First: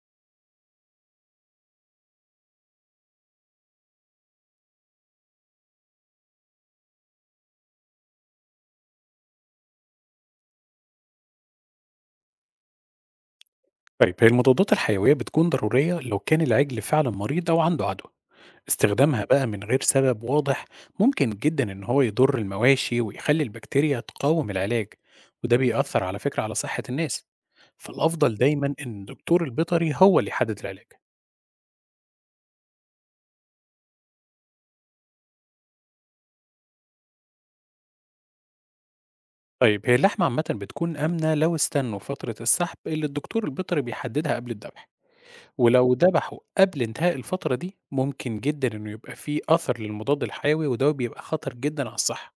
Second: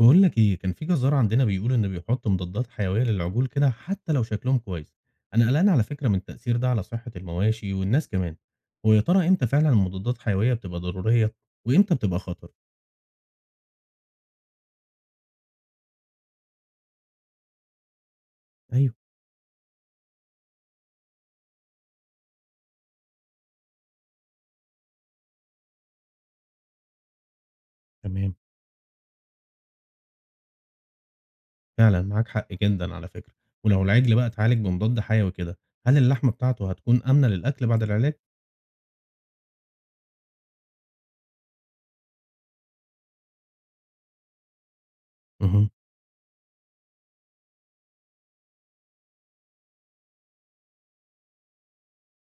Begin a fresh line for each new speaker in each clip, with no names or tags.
بقول لك ايه، كان في جزار عندنا بيقول انه بيحط مضادات حيويه للعجول كده حتى لو شكلهم كويس. انا قلقان على فكره من التاثير ده على صحه المواشي والناس كمان. هو يا ترى امتى فعلا المضادات الحيويه بتبقى ضروريه وامتى بتبقى خطر؟
طيب هي المضادات الحيوية بتكون ضرورية لو كان العجل فعلا مريض أو عنده عدوى.
ايوه.
استخدامها بقى من غير سبب واضح ممكن جدا إن هو يضر المواشي ويخلي البكتيريا تقاوم العلاج، وده بيأثر على فكرة على صحة الناس. فالأفضل
تمام.
دايما إن الدكتور البيطري هو اللي يحدد العلاج.
فعلا معاك حق جدا على فكره. ولو العجل بقى اتعالج بمضاد حيوي كده، هل اللحمه بتاعته هتكون امنه للاكل بعد العلاج؟
طيب هي اللحمة عامة بتكون آمنة لو استنوا فترة السحب اللي الدكتور البيطري بيحددها قبل الذبح.
مهم.
ولو ذبحوا قبل انتهاء الفترة دي ممكن جدا إنه يبقى فيه أثر للمضاد الحيوي، وده بيبقى خطر جدا على الصحة.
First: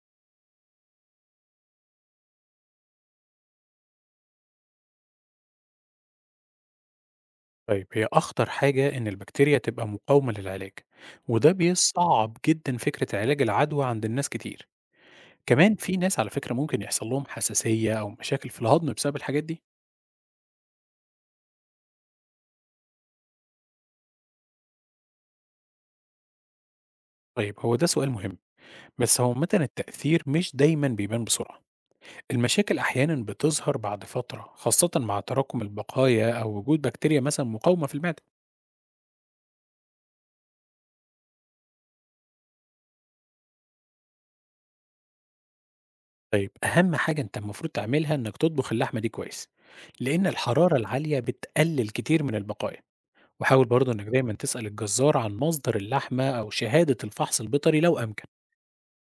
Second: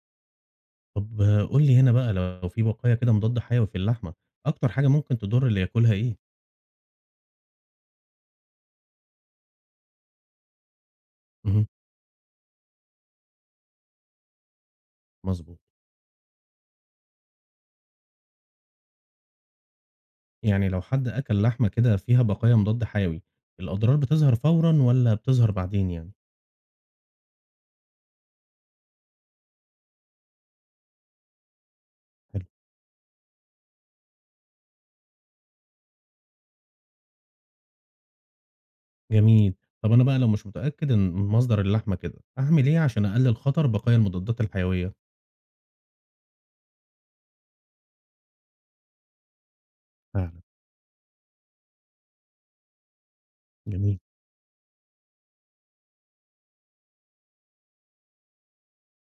طب آه، قول لي هنا بقى لو في بقايا كده مضاد حيوي في اللحمه، اكتر حاجه ممكن تضر اللي ياكلها ايه؟
طيب هي أخطر حاجة إن البكتيريا تبقى مقاومة للعلاج، وده
مهم.
بيصعب جدا فكرة علاج العدوى عند الناس كتير.
مظبوط.
كمان في ناس على فكرة ممكن يحصل لهم حساسية أو مشاكل في الهضم بسبب الحاجات دي.
يعني لو حد أكل لحمة كده فيها بقايا مضاد حيوي، الأضرار بتظهر فورًا والّا بتظهر بعدين يعني؟
طيب هو ده سؤال مهم، بس هو عامة التأثير مش دايما بيبان بسرعة.
حلو.
المشاكل أحيانا بتظهر بعد فترة خاصة مع تراكم البقايا أو وجود بكتيريا مثلا مقاومة في المعدة.
جميل. طب أنا بقى لو مش متأكد إن من مصدر اللحمة كده، أعمل إيه عشان أقلل خطر بقايا المضادات الحيوية؟
طيب أهم حاجة أنت المفروض تعملها إنك تطبخ اللحمة دي كويس، لأن
فعلًا.
الحرارة العالية بتقلل كتير من البقايا. وحاول برضه
جميل.
إنك دايمًا تسأل الجزار عن مصدر اللحمة أو شهادة الفحص البيطري لو أمكن.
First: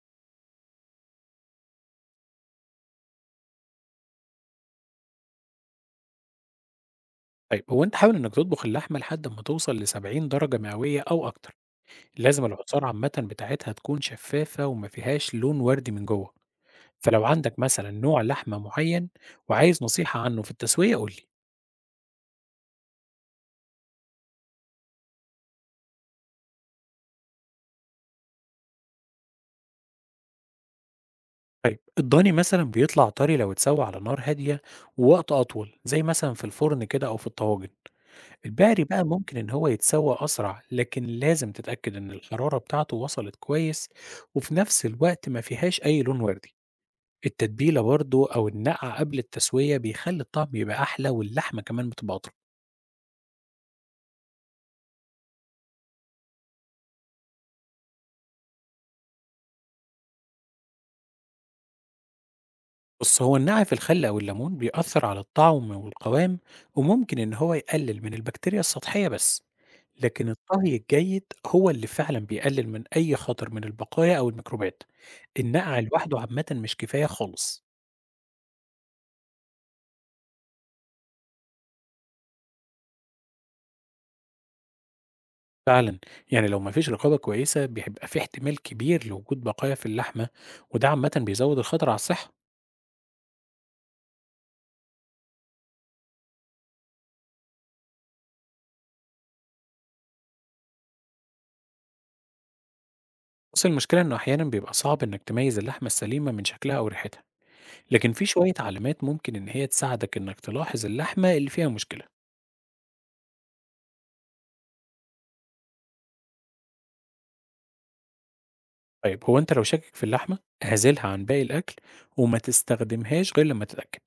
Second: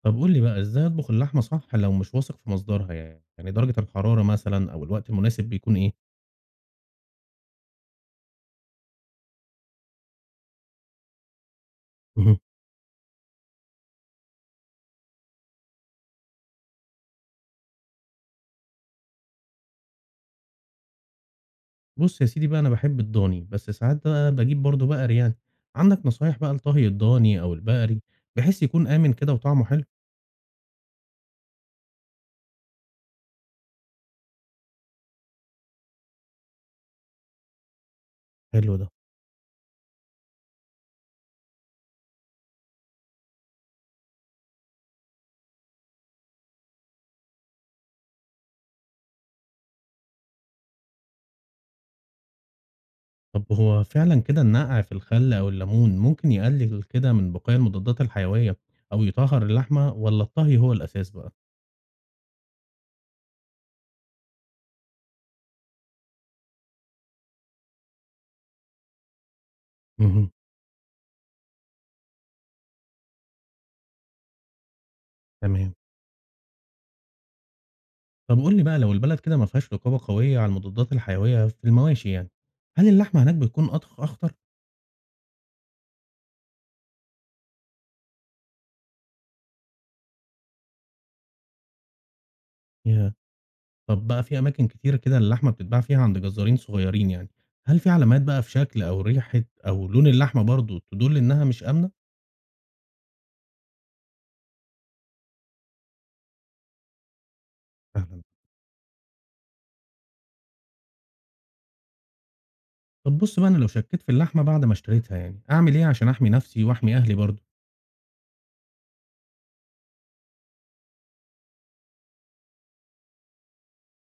طب قُل لي بقى إزاي أطبخ اللحمة صح لو مش واثق في مصدرها يعني؟ يعني درجة الحرارة مثلًا أو الوقت المناسب بيكون إيه؟
طيب هو أنت حاول إنك تطبخ اللحمة لحد ما توصل ل70 درجة مئوية أو أكتر.
اهم.
لازم العصارة عامةً بتاعتها تكون شفافة وما فيهاش لون وردي من جوه. فلو عندك مثلًا نوع لحمة معين وعايز نصيحة عنه في التسوية قُل لي.
بُص يا سيدي بقى، أنا باحب الضاني، بس ساعات بقى باجيب برضه بقري يعني. عندك نصايح بقى لطهي الضاني أو البقري بحيث يكون آمن كده وطعمه حلو؟
طيب الضاني مثلًا بيطلع طري لو اتسوى على نار هادية ووقت أطول زي مثلًا في الفرن كده أو في الطواجن.
حلو
البقري
ده.
بقى ممكن إن هو يتسوى أسرع، لكن لازم تتأكد إن الحرارة بتاعته وصلت كويس وفي نفس الوقت ما فيهاش أي لون وردي. التتبيلة برضه أو النقع قبل التسوية بيخلي الطعم يبقى أحلى واللحمة كمان بتبقى أطرى.
طب هو فعلًا كده النقع في الخل أو الليمون ممكن يقلل كده من بقايا المضادات الحيوية أو يطهّر اللحمة، والّا الطهي هو الأساس بقى؟
بص هو النقع في الخل أو الليمون بيأثر على الطعم والقوام وممكن إن هو يقلل من البكتيريا السطحية بس. لكن
اهم.
الطهي الجيد هو اللي فعلا بيقلل من أي خطر من البقايا أو الميكروبات.
تمام.
النقع لوحده عامة مش كفاية خالص.
طب قُل لي بقى لو البلد كده ما فيهاش رقابة قوية على المضادات الحيوية في المواشي يعني، هل اللحمة هناك بتكون أخطر؟
فعلا، يعني لو مفيش رقابة كويسة بيبقى في احتمال كبير لوجود بقايا في اللحمة، وده عامة بيزود الخطر على الصحة.
ياه! طب بقى في أماكن كتيرة كده اللحمة بتتباع فيها عند جزارين صغيرين يعني، هل في علامات بقى في شكل أو ريحة أو لون اللحمة برضه تدُل إنها مش آمنة؟
بس المشكلة إنه أحيانا بيبقى صعب إنك تميز اللحمة السليمة من شكلها أو ريحتها، لكن
فعلًا.
في شوية علامات ممكن إن هي تساعدك إنك تلاحظ اللحمة اللي فيها مشكلة.
طب بُص بقى، أنا لو شكّيت في اللحمة بعد ما اشتريتها يعني، أعمل إيه عشان أحمي نفسي وأحمي أهلي برضه؟
طيب هو أنت لو شاكك في اللحمة اعزلها عن باقي الأكل وما تستخدمهاش غير لما تتأكد.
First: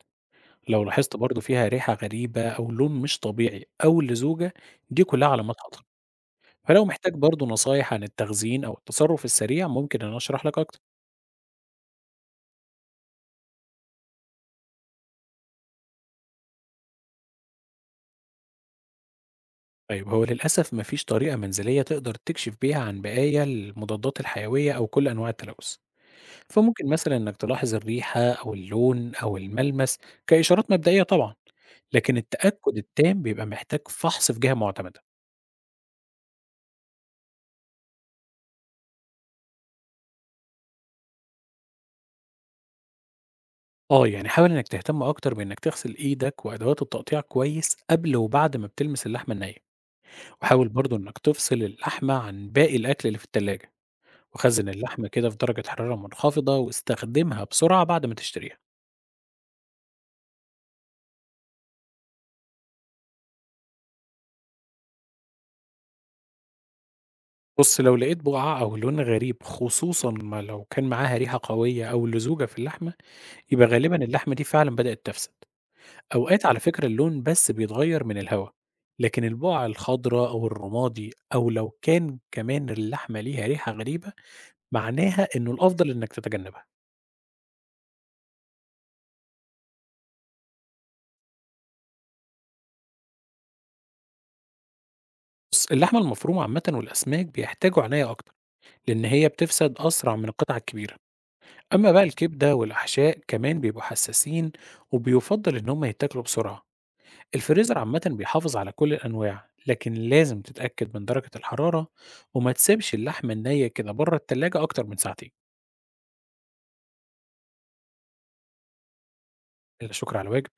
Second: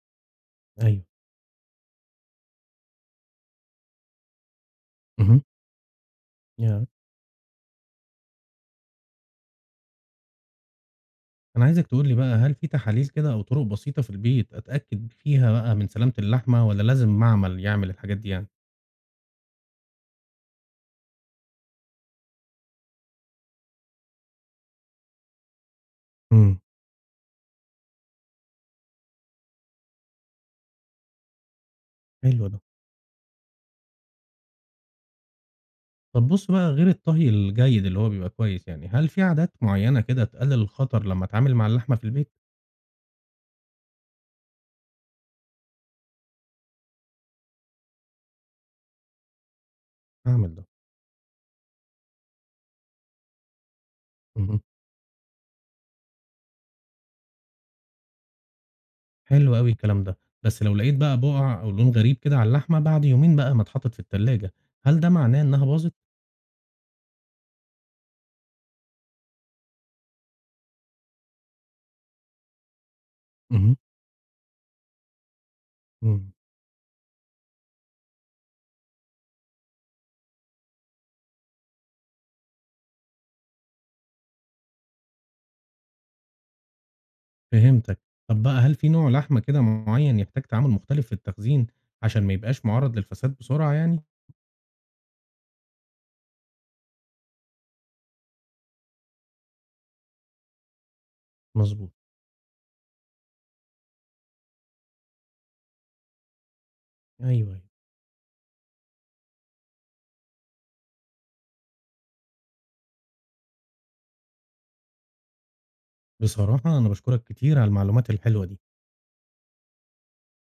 لو
أيوه.
لاحظت برضه فيها ريحة غريبة أو لون مش طبيعي أو لزوجة، دي كلها
اهم.
علامات خطر. فلو
ياه!
محتاج برضه نصايح عن التخزين أو التصرف السريع ممكن أنا أشرح لك أكتر.
أنا عايزك تقول لي بقى، هل في تحاليل كده أو طرق بسيطة في البيت أتأكد فيها بقى من سلامة اللحمة والّا لازم معمل يعمل الحاجات دي يعني؟
طيب هو للأسف مفيش طريقة منزلية تقدر تكشف بيها عن بقايا المضادات الحيوية أو كل أنواع التلوث.
إمم.
فممكن مثلا إنك تلاحظ الريحة أو اللون أو الملمس كإشارات مبدئية طبعا. لكن
حلو ده.
التأكد التام بيبقى محتاج فحص في جهة معتمدة.
طب بُص بقى، غير الطهي الجيد اللي هو بيبقى كويس يعني، هل في عادات معيّنة كده تقلل الخطر لمّا أتعامل مع اللحمة في البيت؟
آه يعني حاول إنك تهتم أكتر بإنك تغسل إيدك وأدوات التقطيع كويس قبل وبعد ما بتلمس اللحمة النية.
هاعمل ده.
وحاول برضه إنك تفصل اللحمة عن باقي الأكل اللي في التلاجة.
اهم.
وخزن اللحم كده في درجة حرارة منخفضة واستخدمها بسرعة بعد ما تشتريها.
حلو أوي الكلام ده. بس لو لقيت بقى بُقع أو لون غريب كده على اللحمة بعد يومين بقى ما اتحطت في التلاجة، هل ده معناه إنها باظت؟
بص لو لقيت بقعة أو لون غريب خصوصا ما لو كان معاها ريحة قوية أو لزوجة في اللحمة، يبقى
اهم.
غالبا اللحمة دي فعلا بدأت تفسد.
إمم.
أوقات على فكرة اللون بس بيتغير من الهواء، لكن البقع الخضراء أو الرمادي أو لو كان كمان اللحمة ليها ريحة غريبة معناها إنه الأفضل إنك تتجنبها.
فهمتك. طب بقى هل في نوع لحمة كده معين يحتاج تعامل مختلف في التخزين عشان ما يبقاش معرّض للفساد بسرعة يعني؟
بص اللحمة المفرومة عامة والأسماك بيحتاجوا عناية أكتر، لأن هي بتفسد أسرع من القطع الكبيرة.
مضبوط.
أما بقى الكبدة والأحشاء كمان بيبقوا حساسين وبيفضل إن هم يتاكلوا بسرعة.
أيوه، أيوه.
الفريزر عامة بيحافظ على كل الأنواع لكن لازم تتأكد من درجة الحرارة وما تسيبش اللحمة النية كده بره التلاجة أكتر من 2 ساعات.
بصراحة أنا باشكرك كتير على المعلومات الحلوة دي.
إلا شكر على الواجب.